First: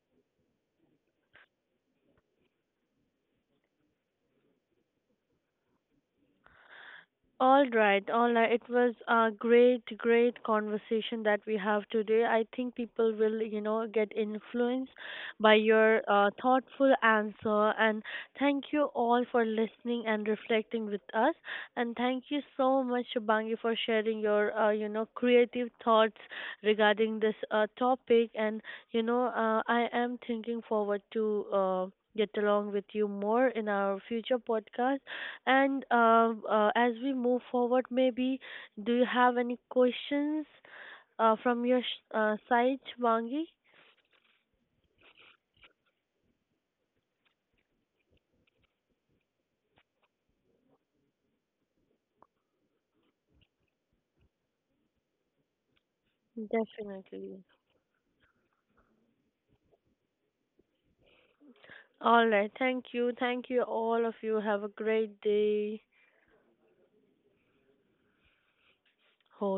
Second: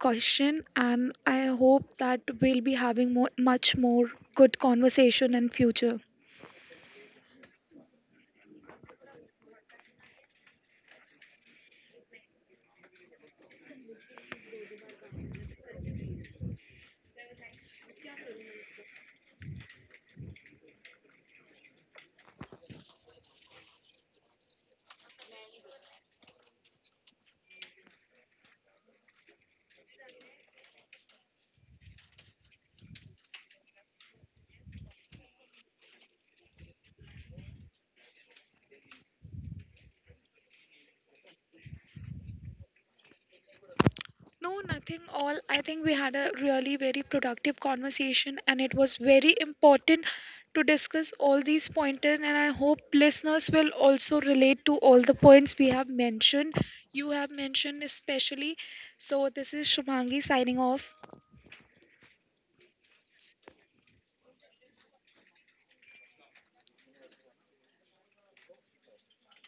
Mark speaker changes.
Speaker 1: question, and I hope that we'll be having more, much more good conversation in future.
Speaker 2: All right, all right. It was a great, great conversation that we have today. I think people will, you know, get influenced by your thoughtful answer. And thank you all for listening and reflecting with us. And thank you so much, Shubangi, for sharing your, creative thoughts regarding this topic. I am thinking forward to. Get along with you more in our future podcast. And as we move forward, maybe do you have any questions from your side, Wangi?
Speaker 1: No, nothing all. I think we had a really very productive conversation, and it was very important to discuss all these pointers. And I hope listeners will also relate to all the points we have mentioned. You have
Speaker 2: Definitely.
Speaker 1: mentioned especially. So, this is Shubhangi signing off.
Speaker 2: All right. Thank you. Thank you, all of you. Have a great day. Hope.